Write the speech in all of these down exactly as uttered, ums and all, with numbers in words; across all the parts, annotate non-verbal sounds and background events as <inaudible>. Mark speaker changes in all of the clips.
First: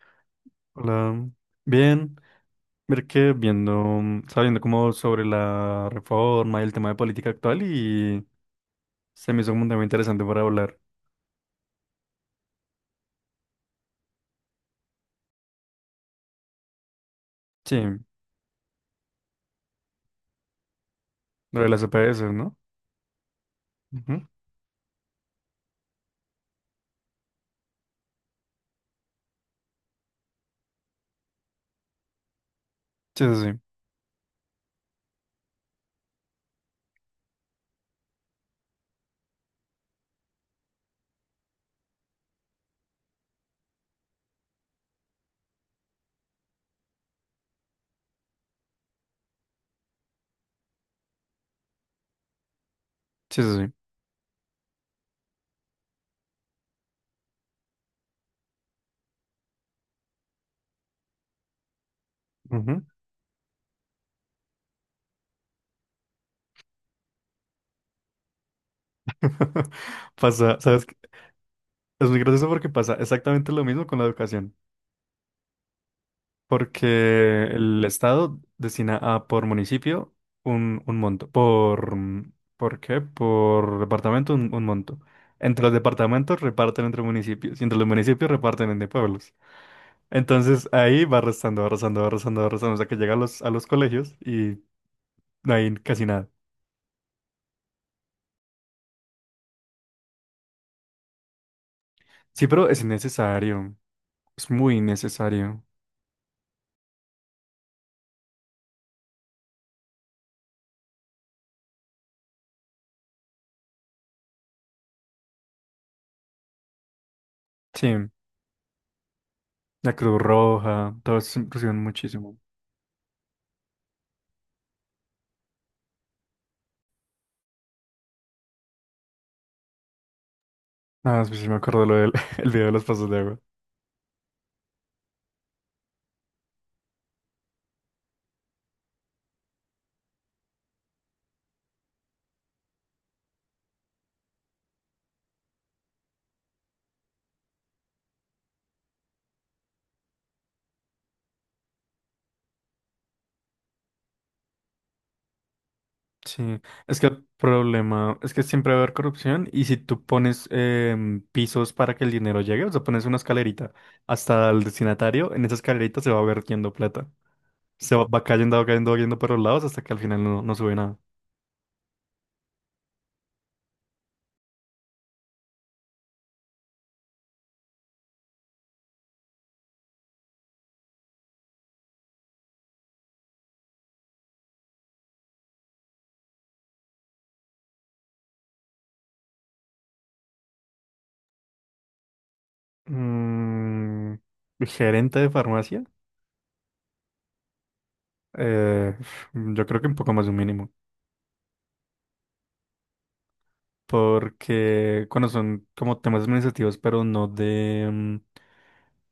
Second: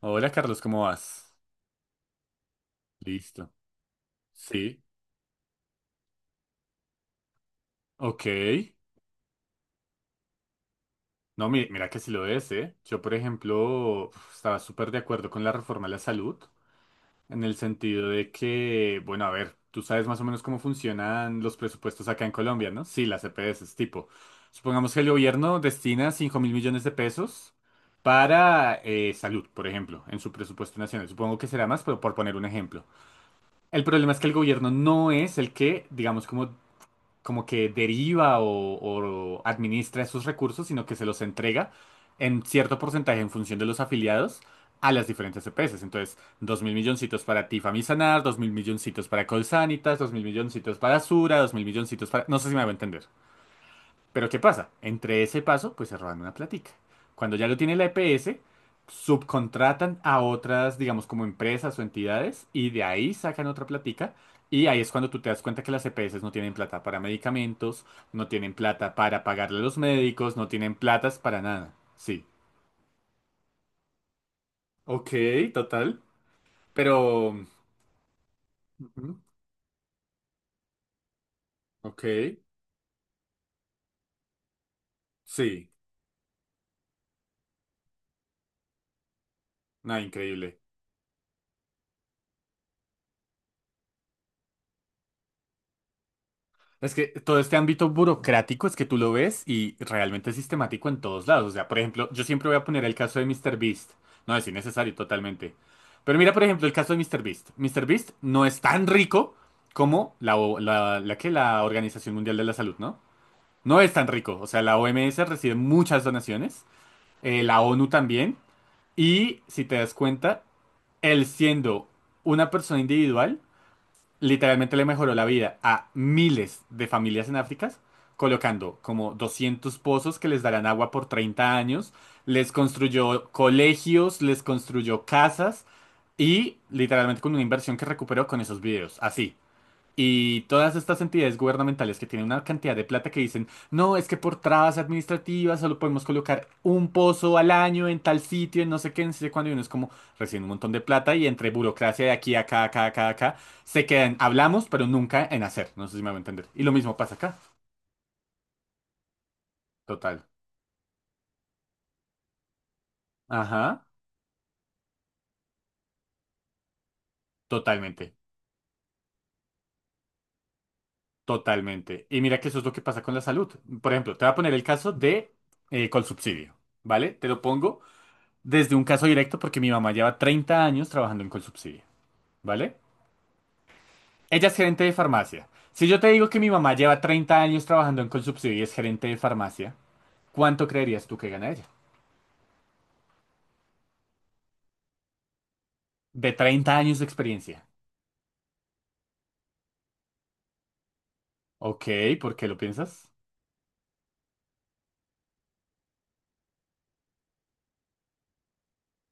Speaker 1: Hola Carlos, ¿cómo
Speaker 2: Hola,
Speaker 1: vas?
Speaker 2: bien. Ver que
Speaker 1: Listo.
Speaker 2: viendo, sabiendo
Speaker 1: Sí,
Speaker 2: como sobre la reforma y el tema de política actual y
Speaker 1: ok.
Speaker 2: se me hizo como un tema interesante para hablar.
Speaker 1: No, mi- mira que sí lo es, ¿eh? Yo, por ejemplo, uf, estaba súper de acuerdo con la reforma a la salud, en el
Speaker 2: Sí,
Speaker 1: sentido de que, bueno, a ver, tú sabes más o menos cómo funcionan los
Speaker 2: lo de las
Speaker 1: presupuestos
Speaker 2: E P S,
Speaker 1: acá en
Speaker 2: ¿no?
Speaker 1: Colombia, ¿no? Sí, las E P S, es tipo,
Speaker 2: Ujú.
Speaker 1: supongamos que el gobierno destina cinco mil millones de pesos para eh, salud, por ejemplo, en su presupuesto nacional. Supongo que será más, pero por poner un ejemplo.
Speaker 2: Sí, sí,
Speaker 1: El problema es que el gobierno no es el que, digamos, como como que deriva o, o administra esos recursos, sino que se los entrega en cierto porcentaje en función de los afiliados a las diferentes E P S. Entonces, dos mil milloncitos para ti, Famisanar, dos mil milloncitos para Colsanitas, dos mil milloncitos para Sura, dos mil milloncitos para. No sé si me va a entender.
Speaker 2: sí, sí, sí. sí.
Speaker 1: Pero ¿qué pasa? Entre ese paso, pues se roban una platica. Cuando ya lo tiene la E P S, subcontratan a otras, digamos, como empresas o entidades, y
Speaker 2: Ujú.
Speaker 1: de ahí sacan otra platica. Y ahí es cuando tú te das cuenta que las E P S no tienen plata para medicamentos, no tienen plata para pagarle a
Speaker 2: <laughs>
Speaker 1: los médicos, no
Speaker 2: Pasa,
Speaker 1: tienen
Speaker 2: ¿sabes qué?
Speaker 1: platas para nada.
Speaker 2: Es muy
Speaker 1: Sí.
Speaker 2: gracioso porque pasa exactamente lo mismo con la educación.
Speaker 1: Ok, total.
Speaker 2: Porque
Speaker 1: Pero.
Speaker 2: el Estado destina
Speaker 1: Ujú,
Speaker 2: a por municipio un, un monto. Por,
Speaker 1: ok,
Speaker 2: mm, ¿por qué? Por departamento un, un monto. Entre
Speaker 1: sí.
Speaker 2: los departamentos reparten entre municipios y entre los municipios reparten entre pueblos.
Speaker 1: Nada, increíble.
Speaker 2: Entonces ahí va restando, va restando, va restando, va restando hasta que llega a los, a los colegios y no hay casi nada.
Speaker 1: Es que todo este ámbito burocrático es que tú lo ves y realmente es sistemático en todos lados. O sea, por ejemplo, yo
Speaker 2: Sí,
Speaker 1: siempre voy a
Speaker 2: pero
Speaker 1: poner
Speaker 2: es
Speaker 1: el caso de míster
Speaker 2: necesario.
Speaker 1: Beast. No es
Speaker 2: Es muy
Speaker 1: innecesario totalmente.
Speaker 2: necesario.
Speaker 1: Pero mira, por ejemplo, el caso de míster Beast. MrBeast. Beast no es tan rico como la, O- la, la que la Organización Mundial de la Salud, ¿no? No es tan rico. O sea, la O M S recibe muchas donaciones, eh, la ONU
Speaker 2: Sí,
Speaker 1: también. Y si te das
Speaker 2: la Cruz
Speaker 1: cuenta,
Speaker 2: Roja, todo
Speaker 1: él
Speaker 2: eso se inclusión
Speaker 1: siendo
Speaker 2: muchísimo.
Speaker 1: una persona individual literalmente le mejoró la vida a miles de familias en África, colocando como doscientos pozos que les darán agua por
Speaker 2: Ah, sí, sí me
Speaker 1: treinta
Speaker 2: acuerdo
Speaker 1: años,
Speaker 2: lo del <laughs>
Speaker 1: les
Speaker 2: el video de los pasos de
Speaker 1: construyó
Speaker 2: agua.
Speaker 1: colegios, les construyó casas y literalmente con una inversión que recuperó con esos videos. Así, y todas estas entidades gubernamentales que tienen una cantidad de plata que dicen, no, es que por trabas administrativas solo podemos colocar un pozo al año en tal sitio, en no sé qué, en no sé cuándo, y uno es como recién un montón de plata y entre burocracia de aquí, acá, acá, acá, acá, se quedan, hablamos, pero nunca en hacer, no sé si me va a entender.
Speaker 2: Sí,
Speaker 1: Y lo mismo
Speaker 2: es que
Speaker 1: pasa
Speaker 2: el
Speaker 1: acá,
Speaker 2: problema es que siempre va a haber corrupción y si tú
Speaker 1: total.
Speaker 2: pones em, pisos para que el dinero llegue, o sea, pones una escalerita
Speaker 1: Ajá,
Speaker 2: hasta el destinatario, en esa escalerita se va vertiendo plata. Se va,
Speaker 1: totalmente,
Speaker 2: va cayendo, va cayendo, va cayendo por los lados hasta que al final no, no sube nada.
Speaker 1: totalmente. Y mira que eso es lo que pasa con la salud. Por ejemplo, te voy a poner el caso de eh, Colsubsidio, ¿vale? Te lo pongo desde un caso directo porque mi mamá lleva treinta años trabajando en Colsubsidio, ¿vale? Ella es gerente de farmacia. Si yo te digo que mi mamá lleva treinta años trabajando en Colsubsidio y es gerente de farmacia, ¿cuánto creerías tú que gana ella?
Speaker 2: Mm, ¿gerente de farmacia?
Speaker 1: De treinta años de experiencia.
Speaker 2: Eh, yo creo que un poco más de un mínimo.
Speaker 1: Ok, ¿por qué lo piensas?
Speaker 2: Porque cuando son como temas administrativos, pero no de, mm,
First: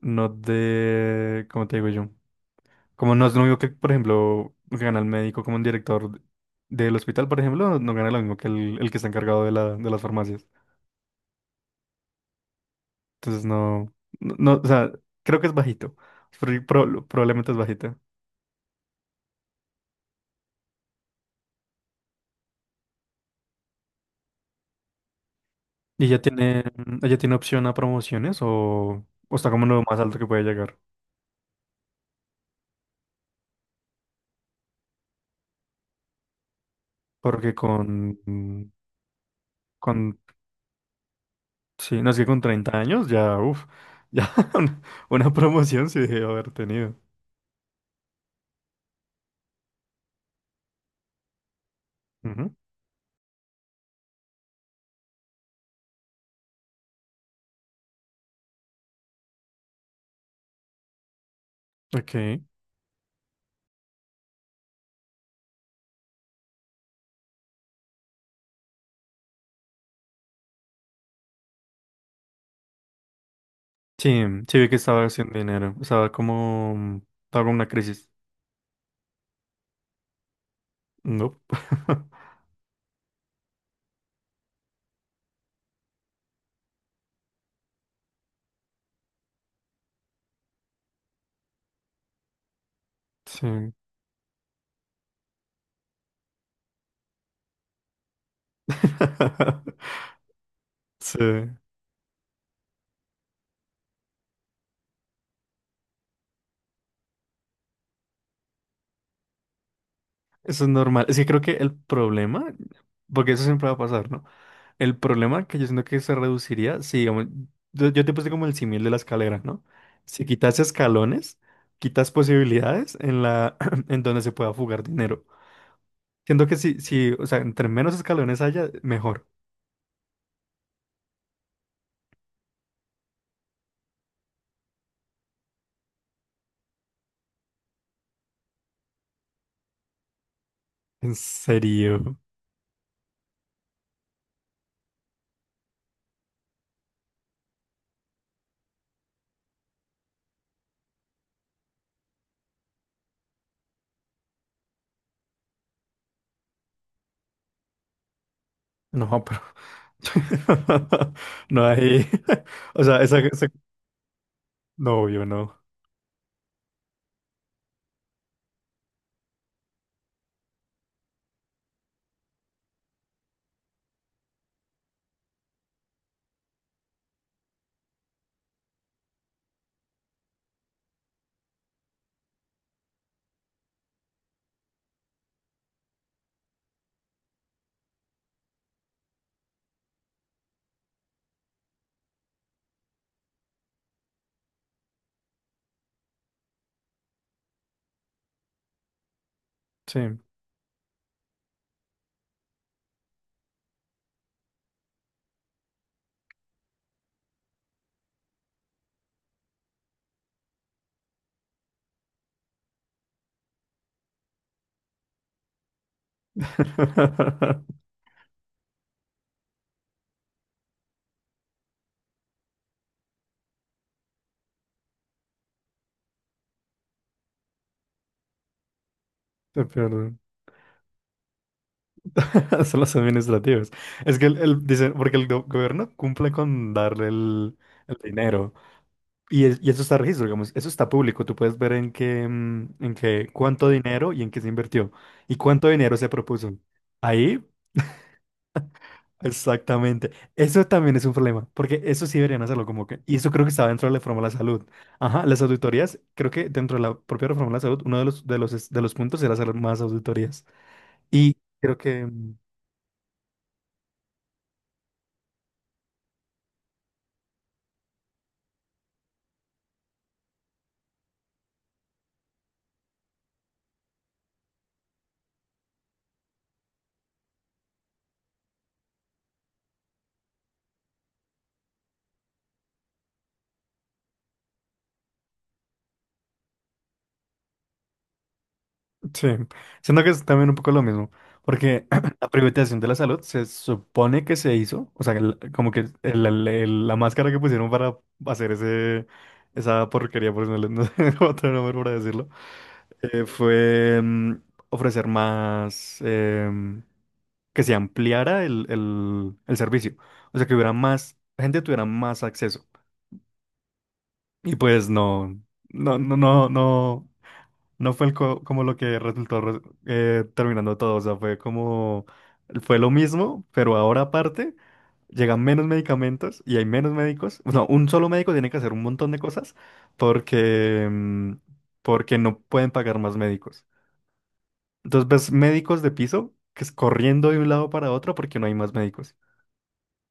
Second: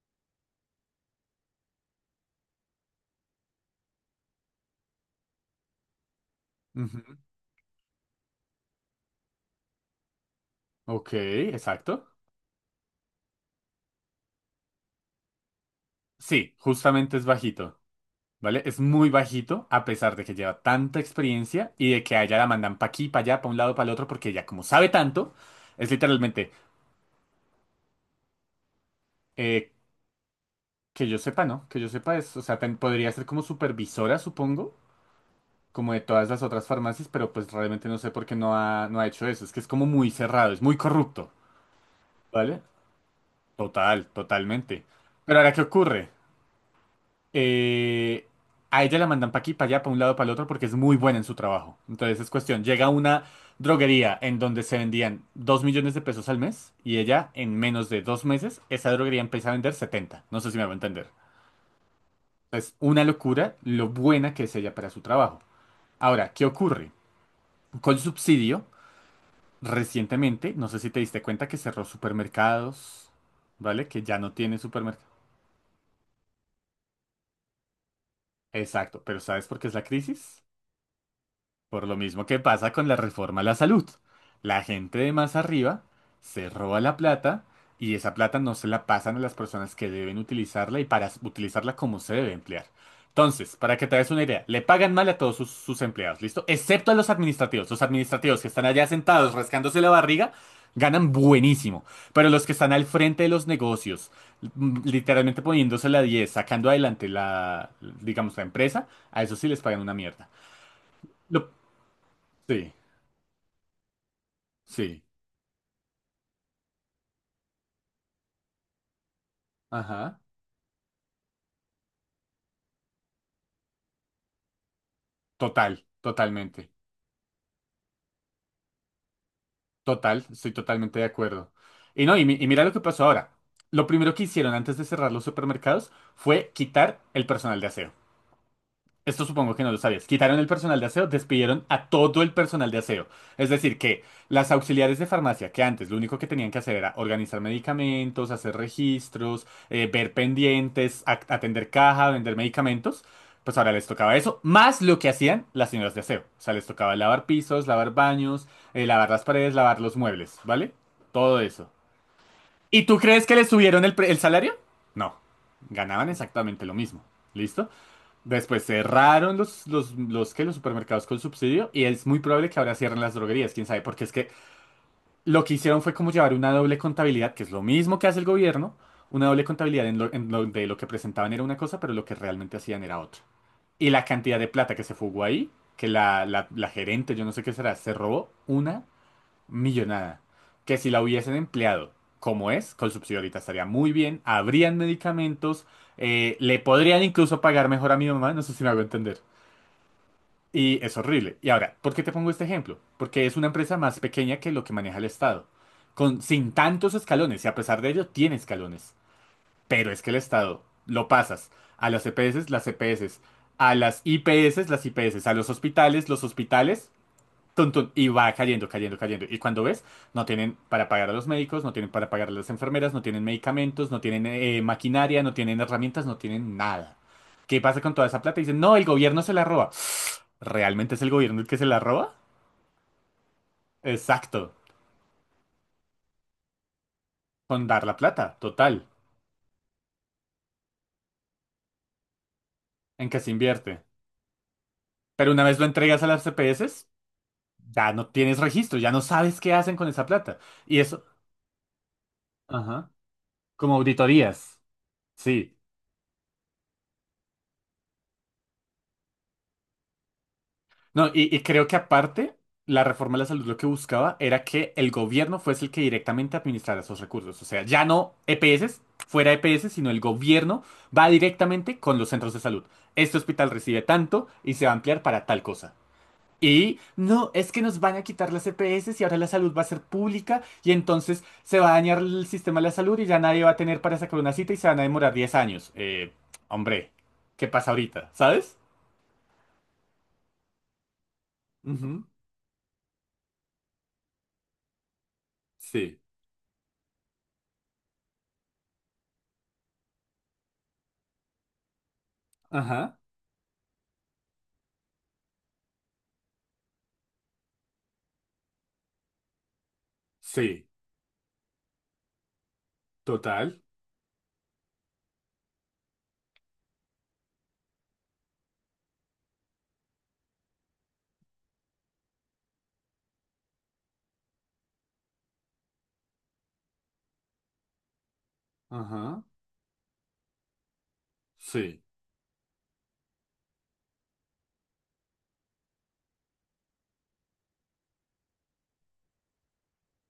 Speaker 2: no de, ¿cómo te digo yo? Como no es lo mismo que, por ejemplo, gana el médico como un director del
Speaker 1: Ujú.
Speaker 2: hospital, por ejemplo, no, no gana lo mismo que el, el que está encargado de la, de las farmacias.
Speaker 1: Ok, exacto.
Speaker 2: Entonces no, no, no, o sea, creo que es bajito.
Speaker 1: Sí,
Speaker 2: Pro- pro-
Speaker 1: justamente es
Speaker 2: probablemente es
Speaker 1: bajito,
Speaker 2: bajita.
Speaker 1: ¿vale? Es muy bajito a pesar de que lleva tanta experiencia y de que a ella la mandan pa' aquí, pa' allá, pa' un lado, pa' el otro, porque ella como sabe tanto, es
Speaker 2: ¿Y ella
Speaker 1: literalmente.
Speaker 2: tiene, mm, ella tiene opción a promociones o, o está como en
Speaker 1: eh,
Speaker 2: lo más alto que puede llegar?
Speaker 1: Que yo sepa, ¿no? Que yo sepa es, o sea, ten- podría ser como supervisora, supongo, como de todas las otras farmacias, pero pues
Speaker 2: Porque con,
Speaker 1: realmente no sé por qué no
Speaker 2: mm,
Speaker 1: ha, no ha hecho eso. Es que es como muy
Speaker 2: con...
Speaker 1: cerrado, es muy corrupto,
Speaker 2: Sí, no es que con
Speaker 1: ¿vale?
Speaker 2: treinta años ya, uff,
Speaker 1: Total,
Speaker 2: ya <laughs> una,
Speaker 1: totalmente.
Speaker 2: una
Speaker 1: Pero ahora, ¿qué
Speaker 2: promoción sí
Speaker 1: ocurre?
Speaker 2: debió haber tenido.
Speaker 1: Eh, a ella la mandan para aquí, para allá, para un lado, para el otro, porque es muy buena en su trabajo. Entonces es
Speaker 2: Ujú,
Speaker 1: cuestión, llega a una droguería en donde se vendían dos millones de pesos al mes y ella en menos de dos meses, esa droguería empieza a vender setenta. No sé si me va a entender.
Speaker 2: ok.
Speaker 1: Es una locura lo buena que es ella para su trabajo. Ahora, ¿qué ocurre? Con subsidio, recientemente, no sé si te diste cuenta que cerró supermercados, ¿vale? Que ya
Speaker 2: Sí,
Speaker 1: no
Speaker 2: sí
Speaker 1: tiene
Speaker 2: vi que estaba
Speaker 1: supermercado.
Speaker 2: haciendo dinero. Estaba como... Estaba con una crisis.
Speaker 1: Exacto, pero ¿sabes por qué es la crisis?
Speaker 2: No.
Speaker 1: Por lo
Speaker 2: <laughs>
Speaker 1: mismo que pasa con la reforma a la salud. La gente de más arriba se roba la plata y esa plata no se la pasan a las personas que deben utilizarla y para s- utilizarla como se debe emplear. Entonces,
Speaker 2: Sí.
Speaker 1: para que te des una idea, le pagan mal a todos sus, sus empleados, ¿listo? Excepto a los administrativos. Los administrativos que están allá sentados rascándose la
Speaker 2: <laughs>
Speaker 1: barriga ganan
Speaker 2: Sí.
Speaker 1: buenísimo. Pero los que están al frente de los negocios, mm, literalmente poniéndose la diez, sacando adelante la, digamos, la empresa, a eso sí les pagan una mierda.
Speaker 2: Eso es normal. Es que creo
Speaker 1: Lo,
Speaker 2: que el problema,
Speaker 1: sí.
Speaker 2: porque eso siempre va a pasar, ¿no? El
Speaker 1: Sí,
Speaker 2: problema que yo siento que se reduciría, si digamos, yo, yo te puse como el símil de la escalera, ¿no?
Speaker 1: ajá.
Speaker 2: Si quitas escalones, quitas posibilidades en la, <clears throat> en donde se pueda fugar dinero.
Speaker 1: Total,
Speaker 2: Siento que
Speaker 1: totalmente.
Speaker 2: si, si, o sea, entre menos escalones haya, mejor.
Speaker 1: Total, estoy totalmente de acuerdo. Y no, y, mi- y mira lo que pasó ahora. Lo primero que hicieron antes de cerrar los supermercados fue quitar el personal de aseo. Esto supongo que no lo sabías. Quitaron el personal de aseo,
Speaker 2: ¿En
Speaker 1: despidieron a
Speaker 2: serio?
Speaker 1: todo el personal de aseo. Es decir, que las auxiliares de farmacia, que antes lo único que tenían que hacer era organizar medicamentos, hacer registros, eh, ver pendientes, ac- atender caja, vender medicamentos, pues ahora les tocaba eso, más lo que hacían las señoras de aseo. O sea, les tocaba lavar pisos, lavar baños, eh, lavar
Speaker 2: No,
Speaker 1: las
Speaker 2: pero...
Speaker 1: paredes, lavar los muebles, ¿vale?
Speaker 2: <laughs>
Speaker 1: Todo
Speaker 2: No
Speaker 1: eso.
Speaker 2: hay. <laughs> O
Speaker 1: ¿Y tú
Speaker 2: sea, esa,
Speaker 1: crees que
Speaker 2: esa-
Speaker 1: les subieron el, pre- el salario?
Speaker 2: No,
Speaker 1: No,
Speaker 2: yo no.
Speaker 1: ganaban exactamente lo mismo. ¿Listo? Después cerraron los, los, los, ¿qué? Los supermercados con subsidio y es muy probable que ahora cierren las droguerías, quién sabe, porque es que lo que hicieron fue como llevar una doble contabilidad, que es lo mismo que hace el gobierno, una doble contabilidad en lo- en lo- de lo que presentaban era una cosa, pero lo que realmente hacían era otra. Y la cantidad de plata que se fugó ahí, que la, la, la gerente, yo no sé qué será, se robó una millonada, que si la hubiesen empleado como es, con subsidio ahorita estaría muy bien, habrían medicamentos, eh, le podrían incluso pagar mejor a mi mamá, no sé si me hago entender.
Speaker 2: Sí.
Speaker 1: Y es horrible. Y ahora, ¿por qué te pongo este ejemplo? Porque es una empresa más pequeña que lo que maneja el Estado, con, sin tantos escalones, y a pesar de ello tiene escalones. Pero es que el Estado lo pasas a las EPS, las EPS, a las IPS, las IPS, a los hospitales, los hospitales, tun,
Speaker 2: <laughs>
Speaker 1: tun, y va cayendo, cayendo, cayendo. Y cuando ves, no tienen para pagar a los médicos, no tienen para pagar a las enfermeras, no tienen medicamentos, no tienen eh, maquinaria, no tienen herramientas, no tienen nada. ¿Qué pasa con toda esa plata? Dicen, no, el gobierno se la
Speaker 2: Te
Speaker 1: roba.
Speaker 2: pierdo.
Speaker 1: ¿Realmente es el gobierno el que se la roba?
Speaker 2: <laughs> Son los administrativos. Es que el,
Speaker 1: Exacto,
Speaker 2: el- dicen, porque el go- gobierno cumple con darle el,
Speaker 1: con dar la
Speaker 2: el
Speaker 1: plata,
Speaker 2: dinero.
Speaker 1: total,
Speaker 2: Y, es- y eso está registro, digamos, eso está público. Tú puedes ver en qué, mm, en
Speaker 1: en qué
Speaker 2: qué,
Speaker 1: se
Speaker 2: cuánto
Speaker 1: invierte.
Speaker 2: dinero y en qué se invirtió.
Speaker 1: Pero
Speaker 2: Y
Speaker 1: una vez lo
Speaker 2: cuánto dinero
Speaker 1: entregas a
Speaker 2: se
Speaker 1: las
Speaker 2: propuso.
Speaker 1: C P S,
Speaker 2: Ahí,
Speaker 1: ya no tienes registro, ya no sabes qué hacen con esa
Speaker 2: exactamente.
Speaker 1: plata.
Speaker 2: Eso
Speaker 1: Y
Speaker 2: también
Speaker 1: eso,
Speaker 2: es un problema, porque eso sí deberían hacerlo como
Speaker 1: ajá,
Speaker 2: que... Y eso creo que estaba
Speaker 1: como
Speaker 2: dentro de la reforma a la
Speaker 1: auditorías.
Speaker 2: salud. Ajá, las
Speaker 1: Sí,
Speaker 2: auditorías, creo que dentro de la propia reforma a la salud, uno de los, de los, de los puntos era hacer más auditorías.
Speaker 1: no, y,
Speaker 2: Y
Speaker 1: y creo que
Speaker 2: creo que...
Speaker 1: aparte, la reforma de la salud lo que buscaba era que el gobierno fuese el que directamente administrara esos recursos. O sea, ya no E P S, fuera E P S, sino el gobierno va directamente con los centros de salud. Este hospital recibe tanto y se va a ampliar para tal cosa. Y no, es que nos van a quitar las E P S y ahora la salud va a ser pública y entonces se va a dañar el sistema de la salud y ya nadie va a tener para sacar una cita y se van a demorar diez años. Eh, hombre, ¿qué pasa ahorita? ¿Sabes?
Speaker 2: Sí, siento que es también un poco lo mismo, porque
Speaker 1: Ujú,
Speaker 2: <clears throat> la privatización de la salud se supone que se hizo, o sea, el- como que
Speaker 1: sí.
Speaker 2: el- el- el- la máscara que pusieron para hacer ese, esa porquería, por si no, le- no sé <laughs> otro nombre para decirlo,
Speaker 1: Ajá.
Speaker 2: eh, fue mm, ofrecer más, em, que se ampliara el, el, el servicio, o sea, que
Speaker 1: Sí,
Speaker 2: hubiera más, la gente tuviera más acceso,
Speaker 1: total.
Speaker 2: y pues no, no, no, no, no. No fue el co- como lo que resultó re- eh, terminando todo, o sea, fue como, fue lo mismo, pero ahora aparte llegan menos medicamentos y hay menos médicos. No, un solo médico tiene que hacer un montón de
Speaker 1: Ajá,
Speaker 2: cosas porque, mm,
Speaker 1: sí.
Speaker 2: porque no pueden pagar más médicos. Entonces ves médicos de piso que es corriendo de un lado para otro porque no hay más médicos.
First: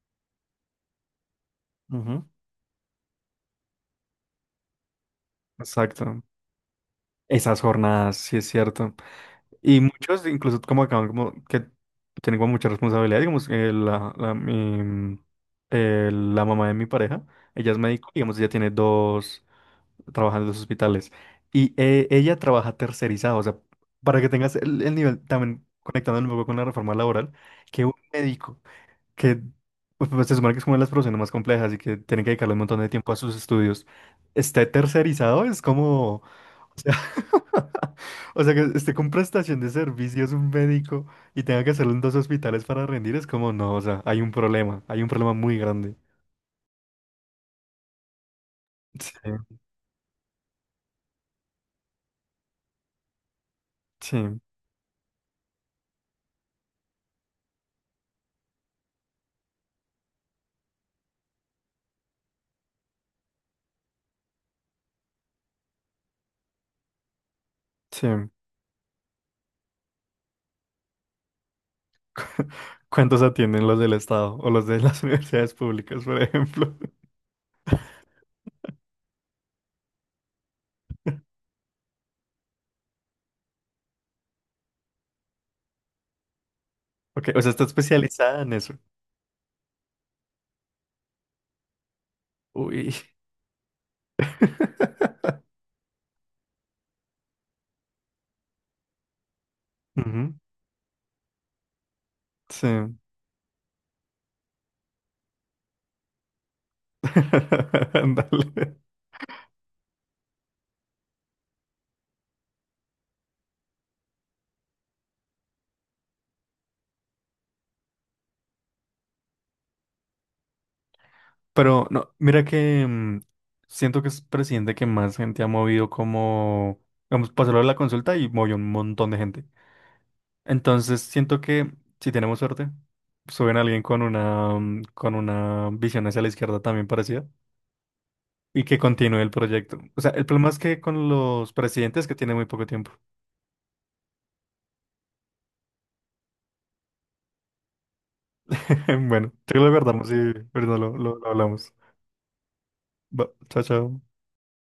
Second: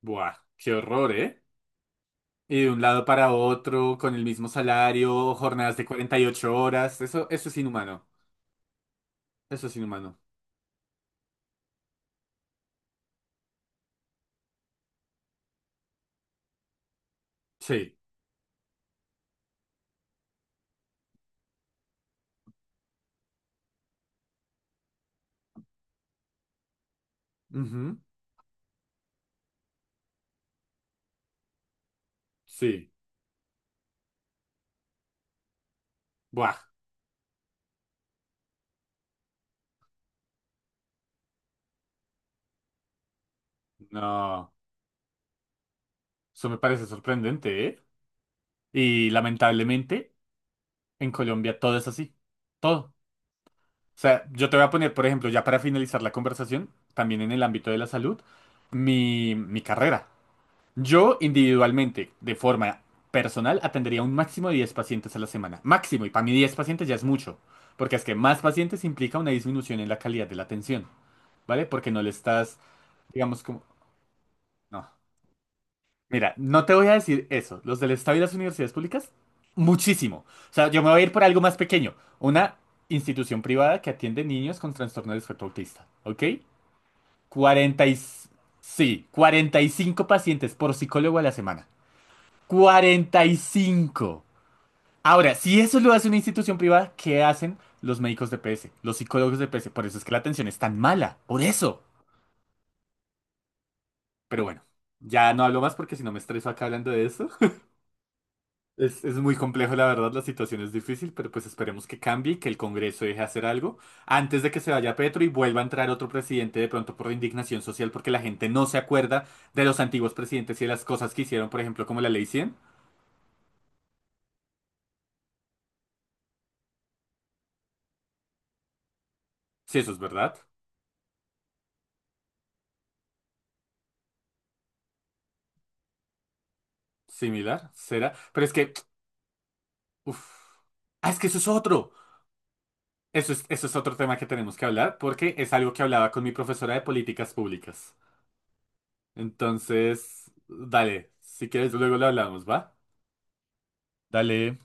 Speaker 1: Buah, qué horror, ¿eh?
Speaker 2: Ujú.
Speaker 1: Y de un lado para otro, con el mismo salario, jornadas de cuarenta
Speaker 2: Exacto.
Speaker 1: y ocho horas. Eso, eso es
Speaker 2: Esas
Speaker 1: inhumano.
Speaker 2: jornadas, sí es cierto.
Speaker 1: Eso es
Speaker 2: Y
Speaker 1: inhumano.
Speaker 2: muchos, incluso como acaban como que tienen como mucha responsabilidad, digamos, eh, la, la, mi- eh, la mamá de mi pareja, ella es
Speaker 1: Sí.
Speaker 2: médico, digamos, ella tiene dos, trabaja en dos hospitales y eh, ella trabaja tercerizado, o sea, para que tengas el, el nivel, también conectando un poco con la reforma laboral, que un
Speaker 1: Ujú,
Speaker 2: médico que pues, pues, se supone que es una de las profesiones más complejas y que tiene que dedicarle un montón de
Speaker 1: sí.
Speaker 2: tiempo a sus estudios, esté tercerizado, es como...
Speaker 1: Buah,
Speaker 2: <laughs> O sea, que esté con prestación de servicios un médico y tenga que hacerlo en dos hospitales para rendir, es como, no, o sea, hay un
Speaker 1: no.
Speaker 2: problema, hay un problema muy grande.
Speaker 1: Eso me parece sorprendente, ¿eh? Y
Speaker 2: Sí,
Speaker 1: lamentablemente, en Colombia todo es así. Todo. O sea,
Speaker 2: sí,
Speaker 1: yo te voy a poner, por ejemplo, ya para finalizar la conversación, también en el ámbito de la salud, mi, mi carrera. Yo individualmente, de forma personal, atendería un máximo de diez pacientes a la semana. Máximo, y para mí diez pacientes ya es mucho, porque es que
Speaker 2: sí.
Speaker 1: más pacientes implica una disminución en la calidad de la atención, ¿vale? Porque no le estás,
Speaker 2: ¿Cuántos
Speaker 1: digamos, como.
Speaker 2: atienden los del Estado o los de
Speaker 1: No.
Speaker 2: las <laughs> universidades públicas, por
Speaker 1: Mira, no te
Speaker 2: ejemplo?
Speaker 1: voy a
Speaker 2: <laughs>
Speaker 1: decir eso. Los del Estado y las universidades públicas, muchísimo. O sea, yo me voy a ir por algo más pequeño. Una institución privada que atiende niños con trastorno de espectro autista, ¿ok?
Speaker 2: Ok, o sea, está
Speaker 1: Cuarenta y...
Speaker 2: especializada en eso.
Speaker 1: Sí, cuarenta y cinco pacientes por psicólogo a la semana.
Speaker 2: Uy.
Speaker 1: Cuarenta y cinco. Ahora,
Speaker 2: <laughs>
Speaker 1: si eso lo hace una institución privada, ¿qué hacen los médicos de P S, los psicólogos de P S? Por eso es que la
Speaker 2: Ujú,
Speaker 1: atención es tan mala, por eso.
Speaker 2: sí.
Speaker 1: Pero bueno, ya no hablo más porque si no me estreso acá hablando de eso.
Speaker 2: <laughs> Ándale.
Speaker 1: Es, es muy complejo, la verdad, la situación es difícil, pero pues esperemos que cambie y que el Congreso deje hacer algo antes de que se vaya Petro y vuelva a entrar otro presidente de pronto por indignación social porque la gente no se acuerda de los antiguos presidentes y de las cosas que hicieron, por
Speaker 2: Pero
Speaker 1: ejemplo, como la
Speaker 2: no,
Speaker 1: Ley
Speaker 2: mira
Speaker 1: cien.
Speaker 2: que mm, siento que es presidente que más gente ha movido como, vamos, pasó lo de la consulta y movió un montón de gente.
Speaker 1: Si eso es verdad,
Speaker 2: Entonces, siento que si tenemos suerte, suben a alguien con una, mm, con una visión hacia la izquierda también parecida
Speaker 1: similar, será. Pero es
Speaker 2: y
Speaker 1: que,
Speaker 2: que continúe el proyecto. O sea, el problema es
Speaker 1: uff.
Speaker 2: que con
Speaker 1: Ah, es que eso es
Speaker 2: los
Speaker 1: otro.
Speaker 2: presidentes que tienen muy poco tiempo.
Speaker 1: Eso es, eso es otro tema que tenemos que hablar porque es algo que hablaba con mi profesora de políticas públicas.
Speaker 2: <laughs> Bueno, creo que lo guardamos y
Speaker 1: Entonces,
Speaker 2: ahorita lo,
Speaker 1: dale,
Speaker 2: lo lo
Speaker 1: si
Speaker 2: hablamos.
Speaker 1: quieres luego lo hablamos, ¿va?
Speaker 2: Va, chao, chao.
Speaker 1: Dale.